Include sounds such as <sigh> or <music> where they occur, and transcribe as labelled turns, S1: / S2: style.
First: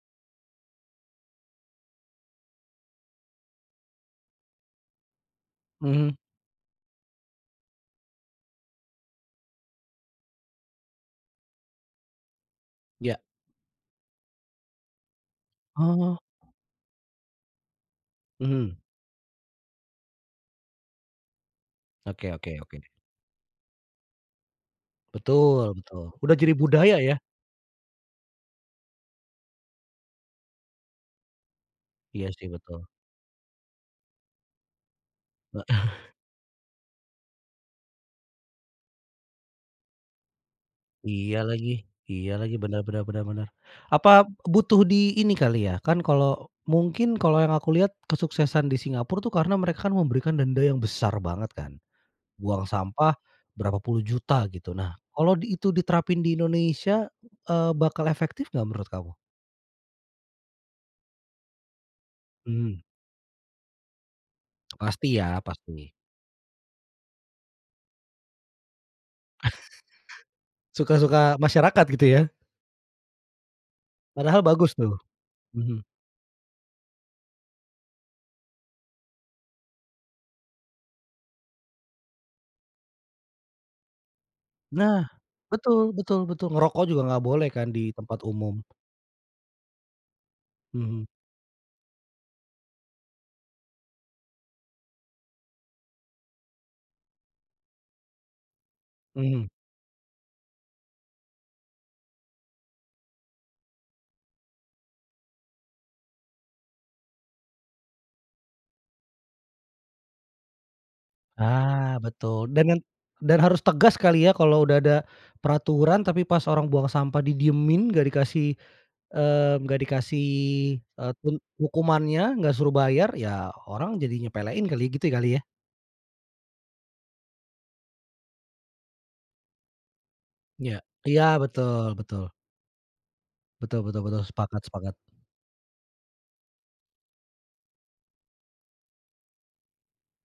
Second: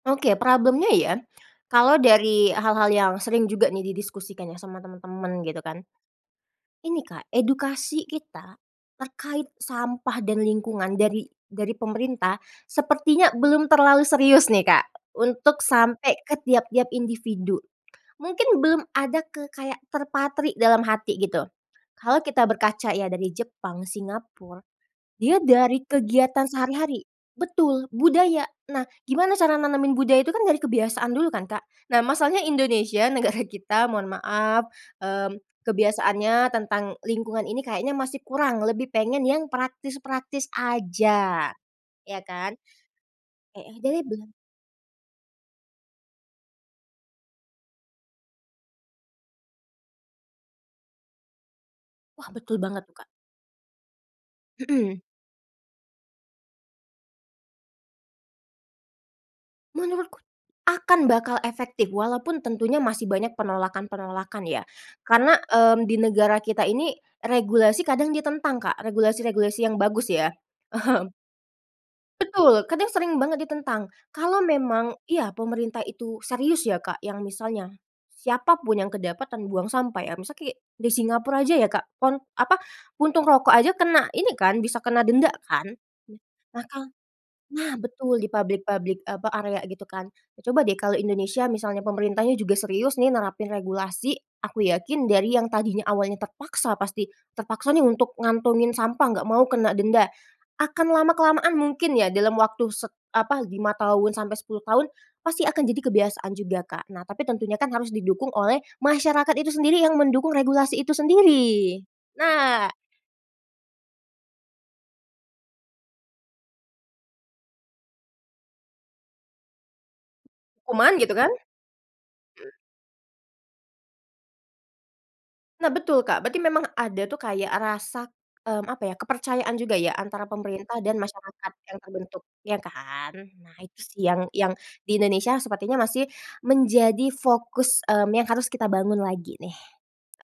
S1: Oke problem-nya ya, kalau dari hal-hal yang sering juga nih didiskusikan ya, sama temen-temen gitu kan.
S2: Mhm.
S1: Ini Kak, edukasi kita terkait sampah dan lingkungan dari dari pemerintah
S2: Ya.
S1: sepertinya belum terlalu serius nih Kak, untuk sampai
S2: Oh.
S1: ke tiap-tiap individu, mungkin
S2: Mhm.
S1: belum ada kayak terpatri dalam hati gitu, kalau
S2: Oke
S1: kita
S2: oke oke.
S1: berkaca ya dari Jepang, Singapura, dia
S2: Betul,
S1: dari
S2: betul, udah
S1: kegiatan
S2: jadi budaya
S1: sehari-hari
S2: ya.
S1: betul, budaya nah, gimana cara nanemin budaya itu kan dari kebiasaan dulu kan Kak. Nah,
S2: Iya,
S1: masalahnya
S2: sih betul.
S1: Indonesia, negara kita, mohon maaf, mmm,
S2: Heeh.
S1: kebiasaannya tentang lingkungan ini kayaknya masih kurang, lebih pengen yang praktis-praktis
S2: Iya
S1: aja,
S2: lagi
S1: ya
S2: iya lagi.
S1: kan
S2: Benar benar benar benar.
S1: heeh dari
S2: Apa
S1: be
S2: butuh di ini kali ya, kan, kalau mungkin kalau yang aku lihat kesuksesan di Singapura tuh karena mereka memberikan denda yang besar banget kan.
S1: Wah, betul
S2: Buang
S1: banget tuh Kak.
S2: sampah, berapa puluh juta gitu, nah,
S1: Mhm.
S2: kalau itu diterapin di Indonesia eee, bakal efektif enggak, menurut kamu?
S1: Menurutku, akan bakal efektif, walaupun tentunya
S2: Mhm.
S1: masih banyak penolakan-penolakan ya,
S2: Pasti
S1: karena,
S2: ya,
S1: mmm,
S2: pasti.
S1: di negara kita ini, regulasi kadang ditentang Kak, regulasi-regulasi yang bagus ya,
S2: <chuckles>
S1: mhm.
S2: Suka-suka masyarakat gitu ya.
S1: Betul, kadang sering banget ditentang. Kalau
S2: Padahal bagus tuh,
S1: memang ya pemerintah
S2: mhm.
S1: itu serius ya Kak, yang misalnya siapa pun yang kedapatan buang sampah ya. Misalnya, kayak di Singapura aja ya Kak pon apa untung rokok aja kena ini kan bisa
S2: Nah,
S1: kena denda kan.
S2: betul betul betul,
S1: Nah
S2: ngerokok
S1: kan
S2: juga enggak boleh kan
S1: nah,
S2: di
S1: betul
S2: tempat
S1: di
S2: umum.
S1: pabrik-pabrik apa, area gitu kan. Coba deh kalau
S2: Mhm.
S1: Indonesia misalnya pemerintahnya juga serius nih, nerapin regulasi, aku yakin dari yang tadinya awalnya terpaksa pasti terpaksa nih untuk ngantongin sampah, enggak mau
S2: Mhm.
S1: kena denda akan lama-kelamaan mungkin ya dalam waktu set apa, 5 tahun sampai 10 tahun pasti akan jadi kebiasaan juga Kak. Nah, tapi tentunya kan harus didukung oleh masyarakat itu sendiri yang mendukung regulasi itu sendiri,
S2: Ah betul, dan
S1: nah
S2: yang dan harus tegas kali ya, kalau udah ada peraturan, tapi pas orang buang sampah didiemin enggak dikasih, eee, enggak dikasih,
S1: Hukuman
S2: eee,
S1: gitu kan,
S2: tun
S1: mhm.
S2: hukumannya, enggak suruh bayar, ya orang jadi nyepelain kali, gitu kali ya.
S1: Nah, betul Kak, berarti memang ada tuh kayak rasa, mmm, apa ya, kepercayaan juga ya, antara
S2: Iya
S1: pemerintah dan
S2: iya.
S1: masyarakat yang
S2: Betul
S1: terbentuk
S2: betul
S1: ya kan. Nah, itu
S2: Betul
S1: sih
S2: betul
S1: yang
S2: betul,
S1: yang
S2: sepakat
S1: di
S2: sepakat.
S1: Indonesia sepertinya masih menjadi fokus, mmm, yang harus kita bangun lagi nih.